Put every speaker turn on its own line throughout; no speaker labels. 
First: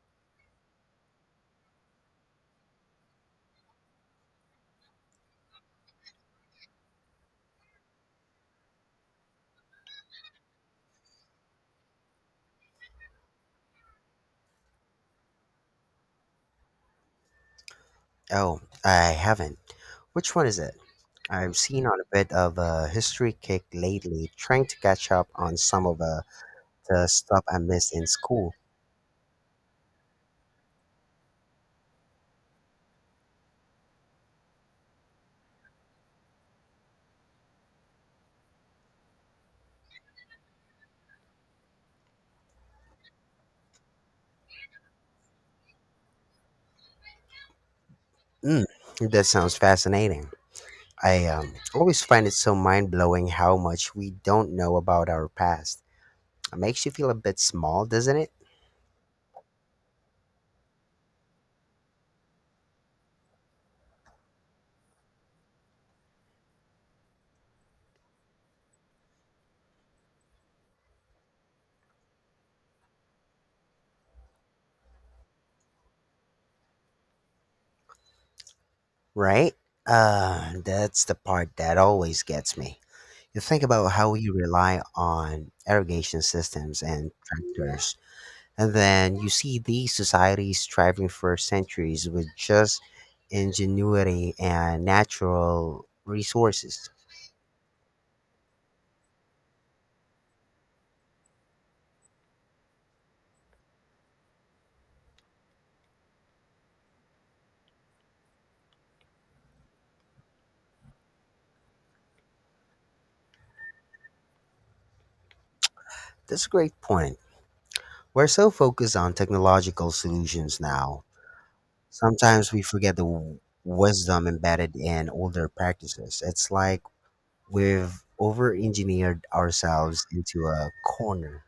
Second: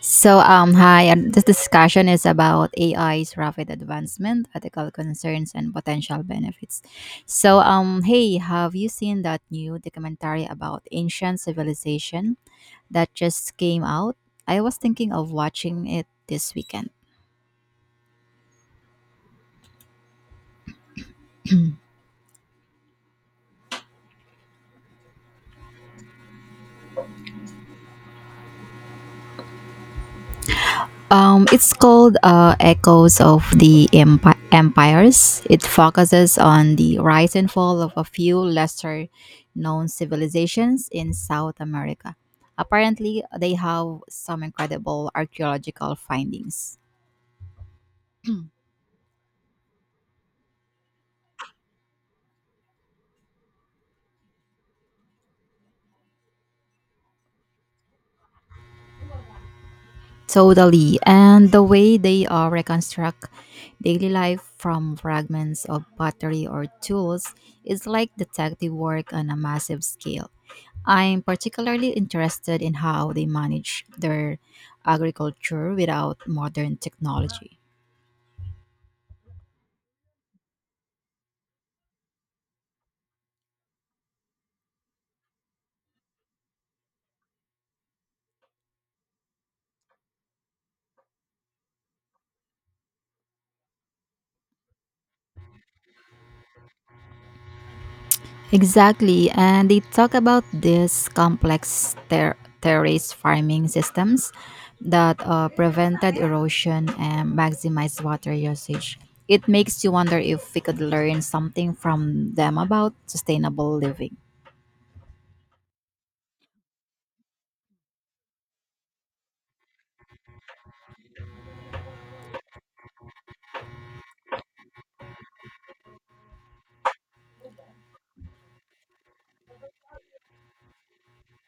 Hi, and this discussion is about AI's rapid advancement, ethical concerns, and potential benefits. Hey, have you seen that new documentary about ancient civilization that just came out? I was thinking of watching it this weekend.
Oh, I haven't. Which one is it? I'm seen on a bit of a history kick lately, trying to catch up on some of the stuff I missed in school.
It's called Echoes of the Empires. It focuses on the rise and fall of a few lesser known civilizations in South America. Apparently, they have some incredible archaeological findings.
Mm, that sounds fascinating. I always find it so mind blowing how much we don't know about our past. It makes you feel a bit small, doesn't it?
Totally. And the way they reconstruct daily life from fragments of pottery or tools is like detective work on a massive scale. I'm particularly interested in how they manage their agriculture without modern technology.
Right? That's the part that always gets me. You think about how we rely on irrigation systems and tractors, and then you see these societies thriving for centuries with just ingenuity and natural resources.
Exactly, and they talk about these complex terrace farming systems that prevented erosion and maximized water usage. It makes you wonder if we could learn something from them about sustainable living.
That's a great point. We're so focused on technological solutions now. Sometimes we forget the wisdom embedded in older practices. It's like we've over engineered ourselves into a corner.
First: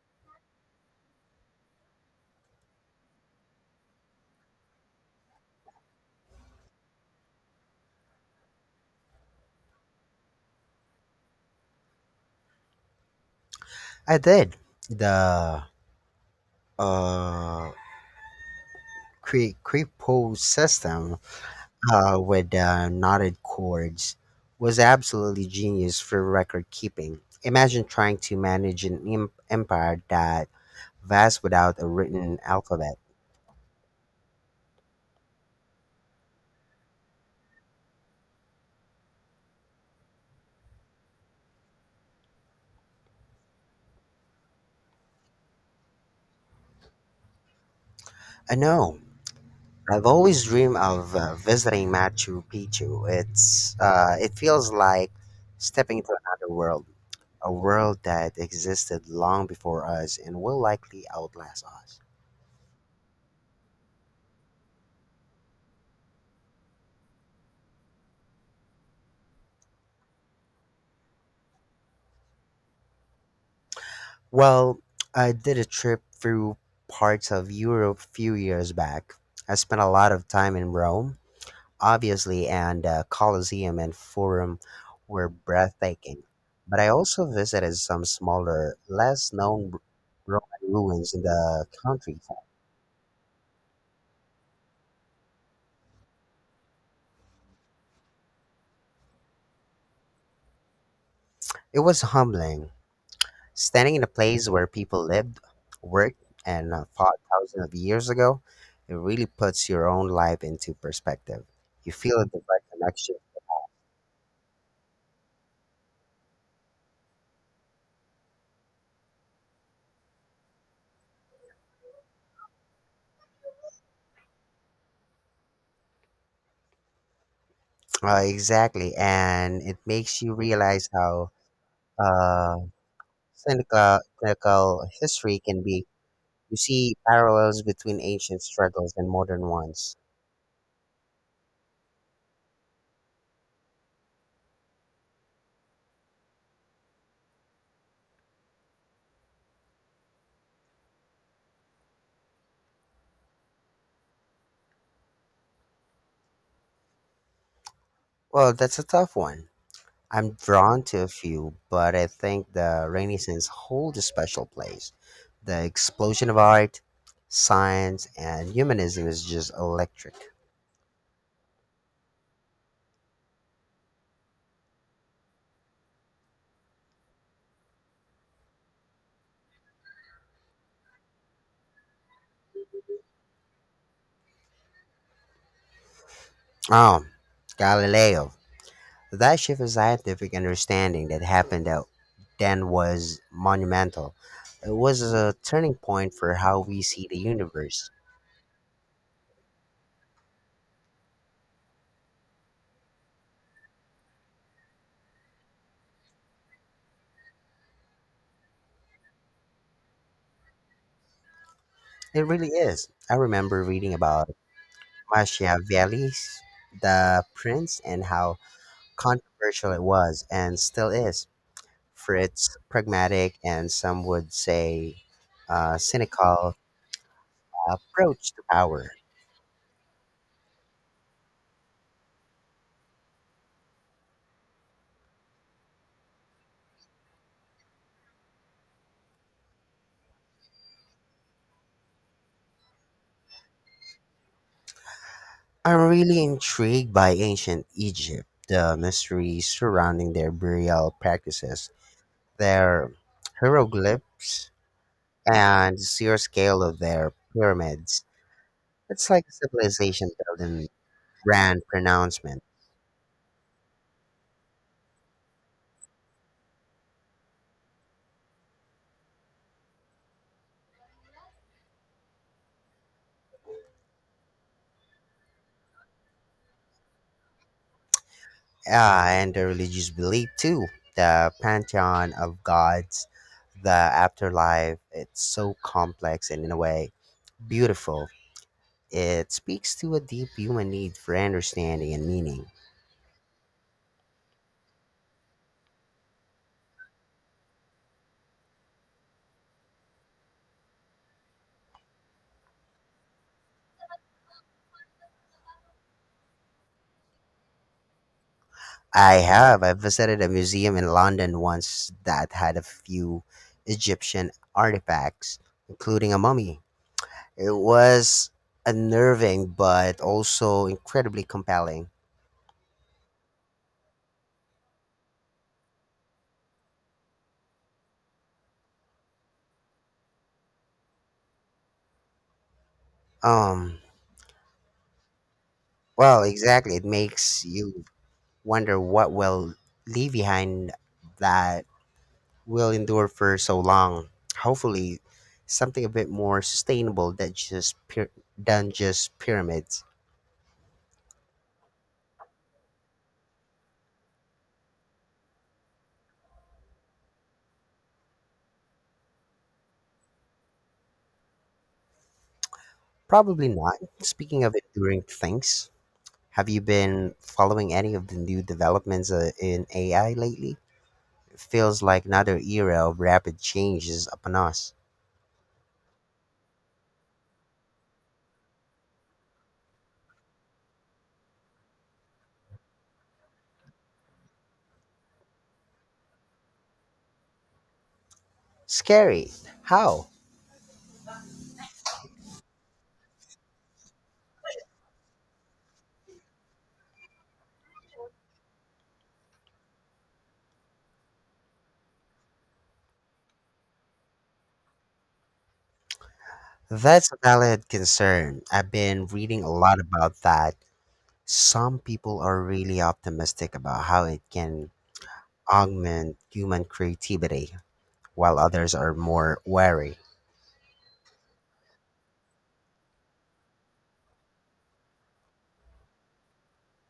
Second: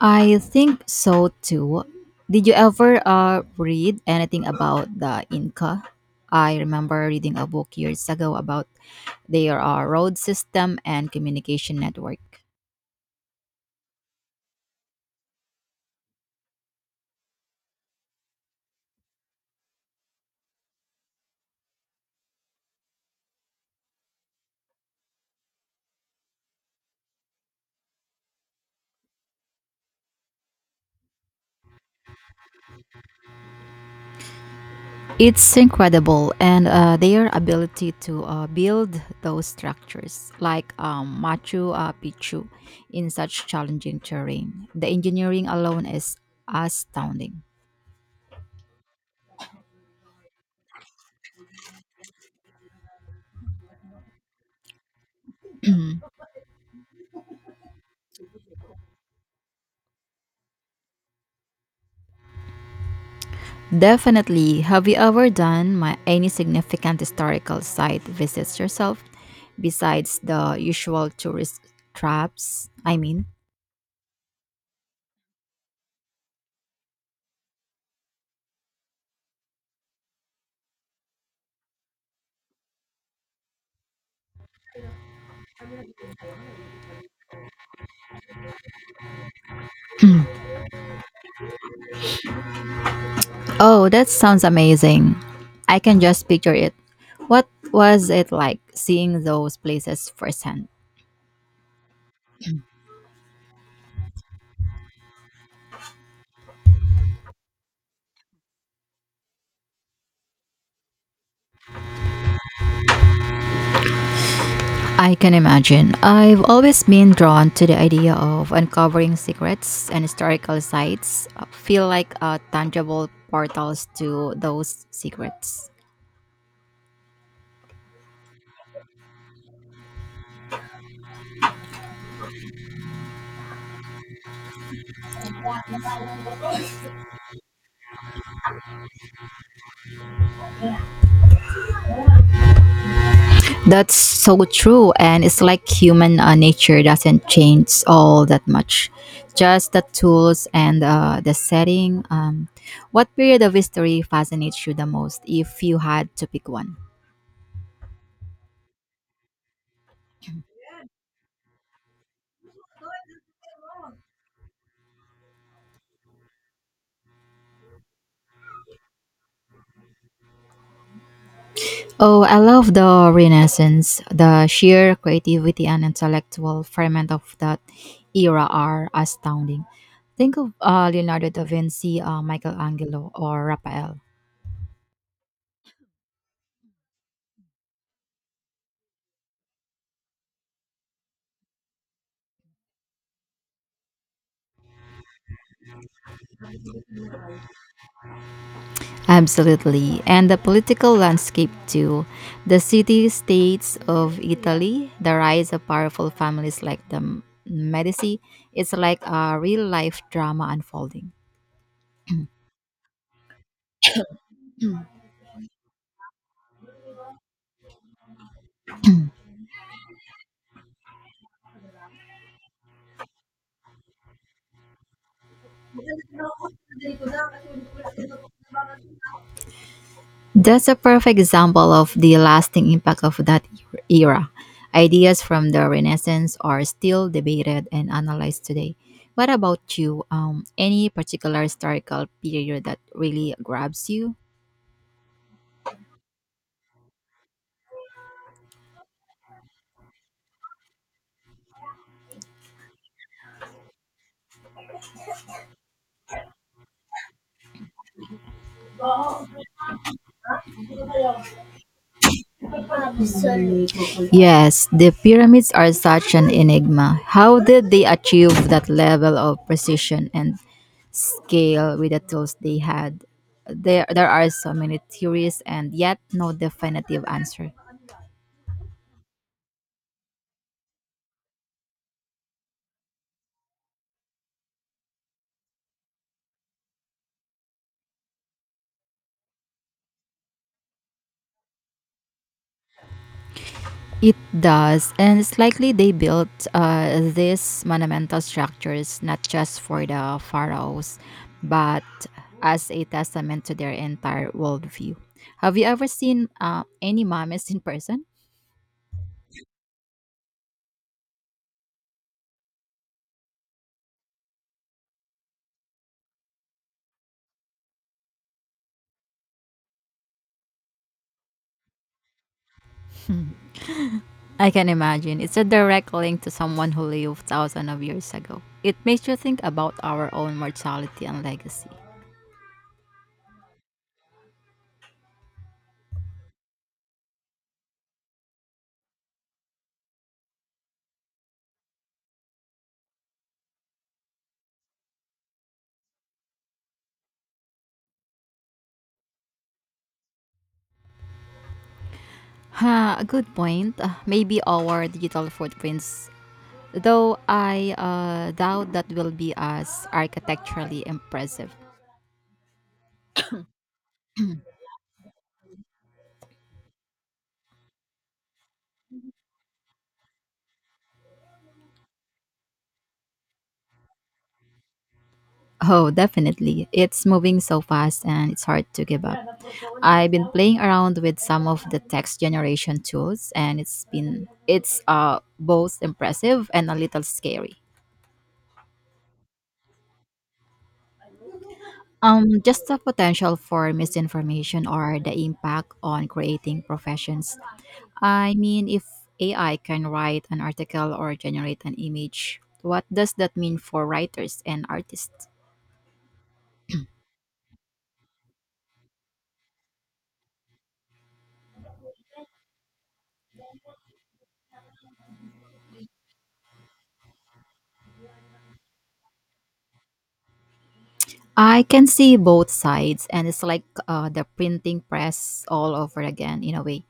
I think so too. Did you ever read anything about the Inca? I remember reading a book years ago about their road system and communication network.
I did. The uh, creepo system with the knotted cords was absolutely genius for record keeping. Imagine trying to manage an empire that vast without a written alphabet.
It's incredible, and their ability to build those structures, like Machu Picchu, in such challenging terrain. The engineering alone is astounding.
I know. I've always dreamed of visiting Machu Picchu. It feels like stepping into another world, a world that existed long before us and will likely outlast us.
Definitely. Have you ever done my any significant historical site visits yourself besides the usual tourist traps? I mean.
Well, I did a trip through parts of Europe a few years back. I spent a lot of time in Rome, obviously, and the Colosseum and Forum were breathtaking. But I also visited some smaller, less known Roman ruins in the countryside.
Oh, that sounds amazing. I can just picture it. What was it like seeing those places firsthand?
It was humbling. Standing in a place where people lived, worked, and fought thousands of years ago, it really puts your own life into perspective. You feel a direct connection.
I can imagine. I've always been drawn to the idea of uncovering secrets and historical sites feel like tangible portals to those secrets.
Exactly, and it makes you realize how uh, clinical clinical history can be. You see parallels between ancient struggles and modern ones.
That's so true. And it's like human nature doesn't change all that much. Just the tools and the setting. What period of history fascinates you the most if you had to pick one?
Well, that's a tough one. I'm drawn to a few, but I think the Renaissance holds a special place. The explosion of art, science, and humanism is just electric.
Oh, I love the Renaissance. The sheer creativity and intellectual ferment of that era are astounding. Think of Leonardo da Vinci, Michelangelo, or Raphael.
Oh, Galileo. That shift in scientific understanding that happened out then was monumental. It was a turning point for how we see the universe.
Absolutely. And the political landscape too. The city states of Italy, the rise of powerful families like the Medici, it's like a real life drama unfolding.
It really is. I remember reading about Machiavelli's The Prince and how controversial it was and still is. Fritz pragmatic and some would say cynical approach to power.
That's a perfect example of the lasting impact of that era. Ideas from the Renaissance are still debated and analyzed today. What about you? Any particular historical period that really grabs you?
I'm really intrigued by ancient Egypt, the mysteries surrounding their burial practices, their hieroglyphs, and the sheer scale of their pyramids. It's like a civilization building grand pronouncement.
Yes, the pyramids are such an enigma. How did they achieve that level of precision and scale with the tools they had? There are so many theories and yet no definitive answer.
Ah, and the religious belief too, the pantheon of gods, the afterlife. It's so complex and in a way beautiful. It speaks to a deep human need for understanding and meaning.
It does, and it's likely they built these monumental structures not just for the pharaohs, but as a testament to their entire worldview. Have you ever seen any mummies in person?
I have. I visited a museum in London once that had a few Egyptian artifacts, including a mummy. It was unnerving but also incredibly compelling.
I can imagine. It's a direct link to someone who lived thousands of years ago. It makes you think about our own mortality and legacy.
Um, well, exactly. It makes you wonder what will leave behind that will endure for so long. Hopefully, something a bit more sustainable than than just pyramids.
Huh, a good point. Maybe our digital footprints, though I doubt that will be as architecturally impressive.
Probably not. Speaking of enduring things, have you been following any of the new developments in AI lately? It feels like another era of rapid change is upon us.
Oh, definitely. It's moving so fast and it's hard to give up. I've been playing around with some of the text generation tools and it's both impressive and a little scary.
Scary. How?
Just the potential for misinformation or the impact on creating professions. I mean, if AI can write an article or generate an image, what does that mean for writers and artists?
That's a valid concern. I've been reading a lot about that. Some people are really optimistic about how it can augment human creativity, while others are more wary.
I can see both sides, and it's like the printing press all over again, in a way.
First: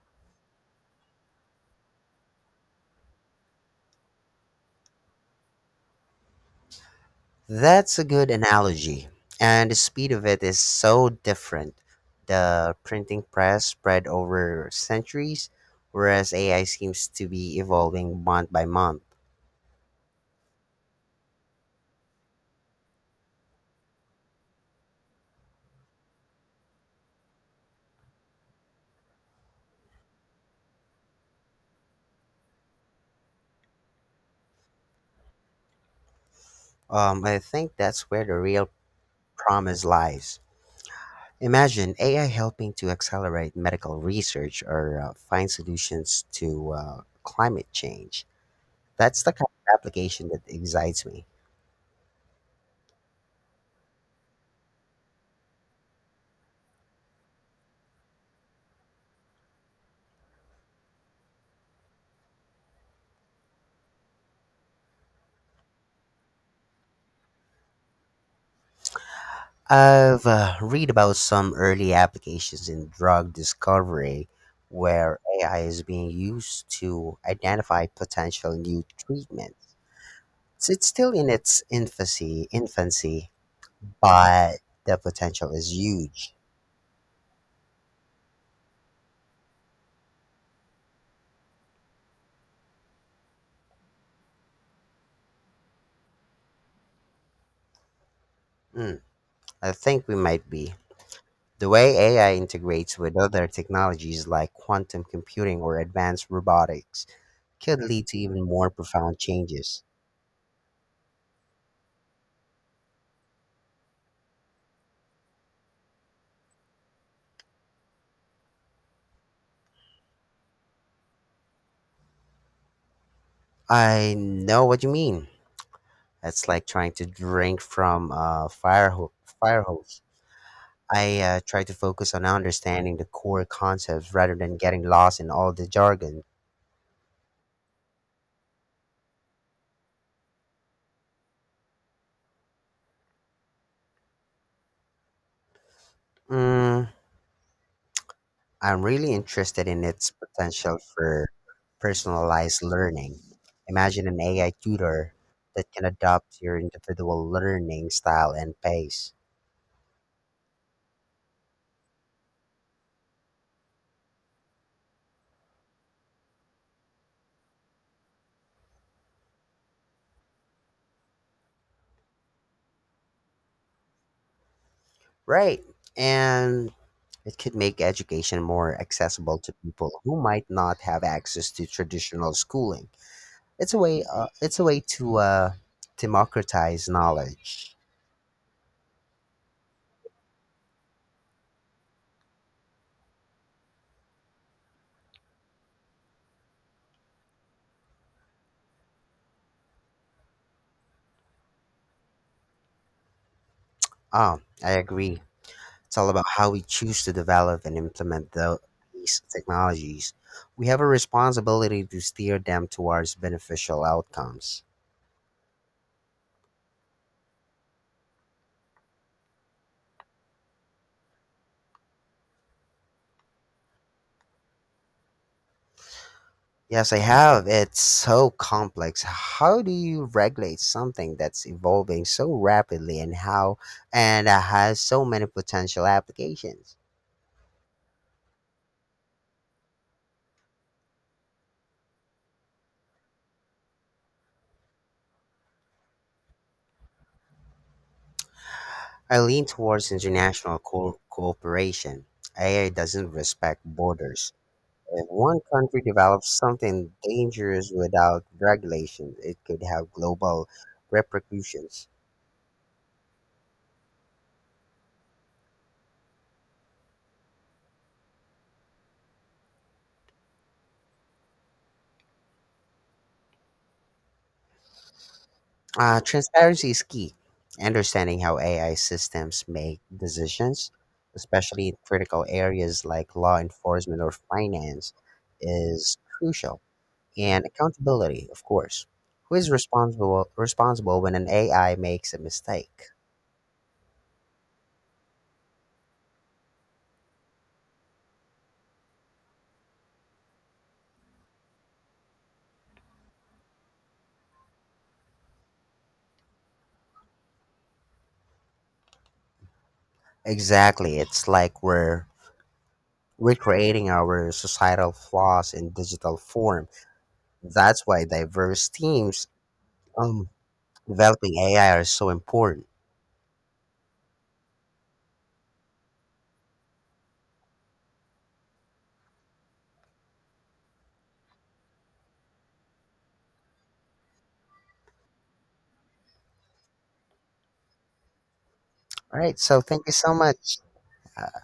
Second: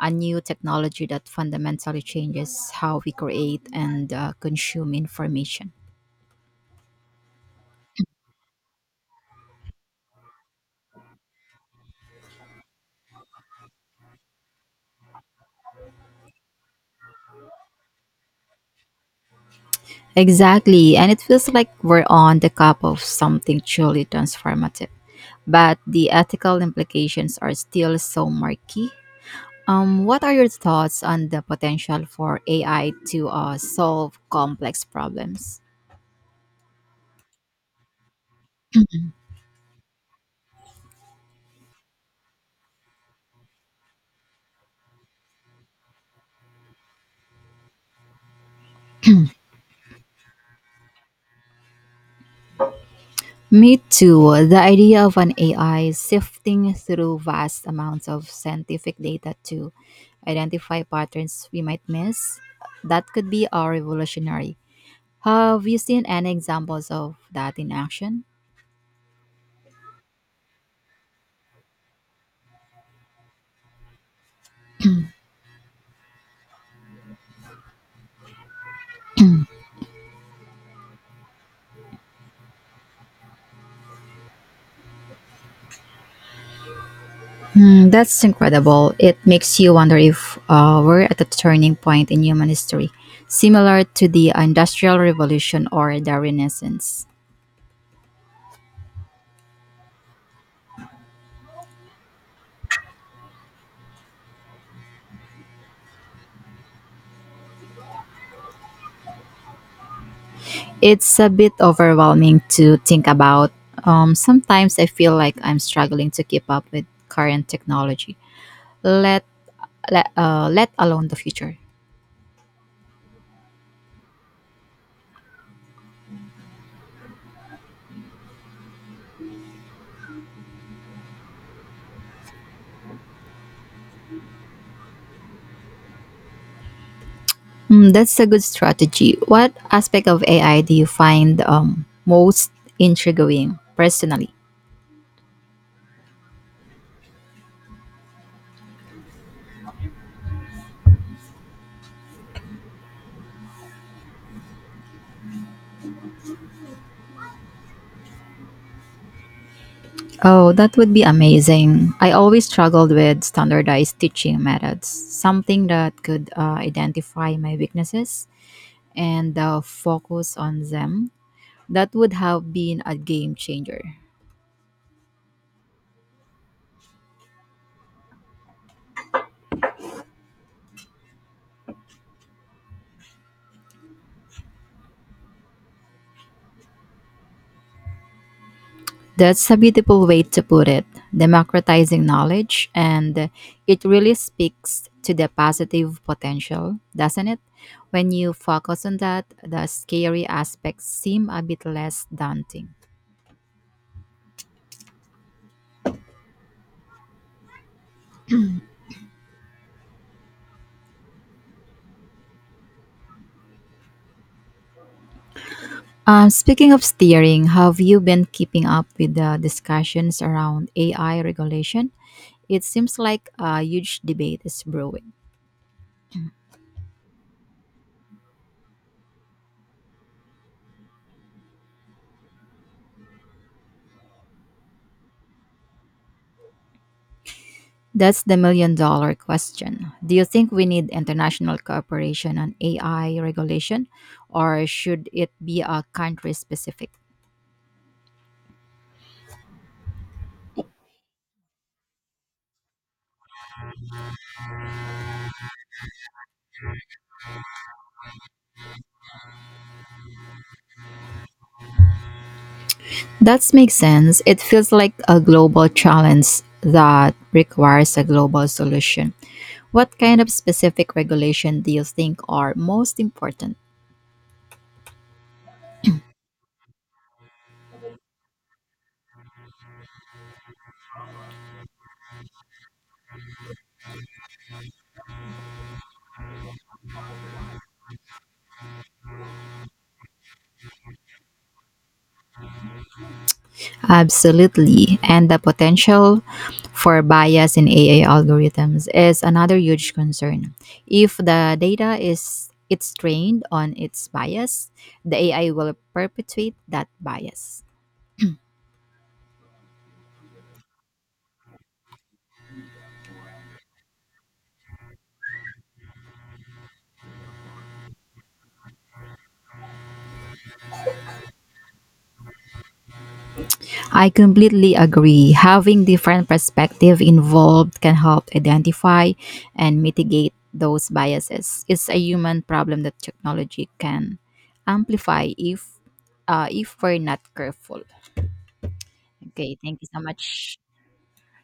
A new technology that fundamentally changes how we create and consume information.
That's a good analogy. And the speed of it is so different. The printing press spread over centuries, whereas AI seems to be evolving month by month.
Exactly, and it feels like we're on the cusp of something truly transformative. But the ethical implications are still so murky. What are your thoughts on the potential for AI to solve complex problems?
I think that's where the real promise lies. Imagine AI helping to accelerate medical research or find solutions to climate change. That's the kind of application that excites me.
Me too. The idea of an AI sifting through vast amounts of scientific data to identify patterns we might miss, that could be revolutionary. Have you seen any examples of that in action?
I've read about some early applications in drug discovery where AI is being used to identify potential new treatments. So it's still in its infancy, but the potential is huge.
Mm, that's incredible. It makes you wonder if we're at a turning point in human history, similar to the Industrial Revolution or the Renaissance.
Mm, I think we might be. The way AI integrates with other technologies like quantum computing or advanced robotics could lead to even more profound changes.
It's a bit overwhelming to think about. Sometimes I feel like I'm struggling to keep up with current technology, let, let alone the future.
I know what you mean. It's like trying to drink from a fire hose. I try to focus on understanding the core concepts rather than getting lost in all the jargon.
Mm, that's a good strategy. What aspect of AI do you find most intriguing personally?
Mm, I'm really interested in its potential for personalized learning. Imagine an AI tutor that can adapt your individual learning style and pace.
Oh, that would be amazing. I always struggled with standardized teaching methods, something that could identify my weaknesses and focus on them. That would have been a game changer.
Right. And it could make education more accessible to people who might not have access to traditional schooling. It's a way to democratize knowledge.
That's a beautiful way to put it, democratizing knowledge, and it really speaks to the positive potential, doesn't it? When you focus on that, the scary aspects seem a bit less daunting.
Oh, I agree. It's all about how we choose to develop and implement these technologies. We have a responsibility to steer them towards beneficial outcomes.
Speaking of steering, have you been keeping up with the discussions around AI regulation? It seems like a huge debate is brewing.
Yes, I have. It's so complex. How do you regulate something that's evolving so rapidly and how and has so many potential applications?
That's the million dollar question. Do you think we need international cooperation on AI regulation, or should it be a country specific?
I lean towards international cooperation. AI doesn't respect borders. If one country develops something dangerous without regulation, it could have global repercussions.
That makes sense. It feels like a global challenge that requires a global solution. What kind of specific regulation do you think are most important?
Transparency is key. Understanding how AI systems make decisions, especially in critical areas like law enforcement or finance, is crucial. And accountability, of course. Who is responsible when an AI makes a mistake?
Absolutely. And the potential for bias in AI algorithms is another huge concern. If the data is it's trained on its bias, the AI will perpetuate that bias.
Exactly. It's like we're recreating our societal flaws in digital form. That's why diverse teams um, developing AI are so important.
I completely agree. Having different perspective involved can help identify and mitigate those biases. It's a human problem that technology can amplify if we're not careful.
All right.
Okay,
So
thank
thank
you
you
so
so
much.
much.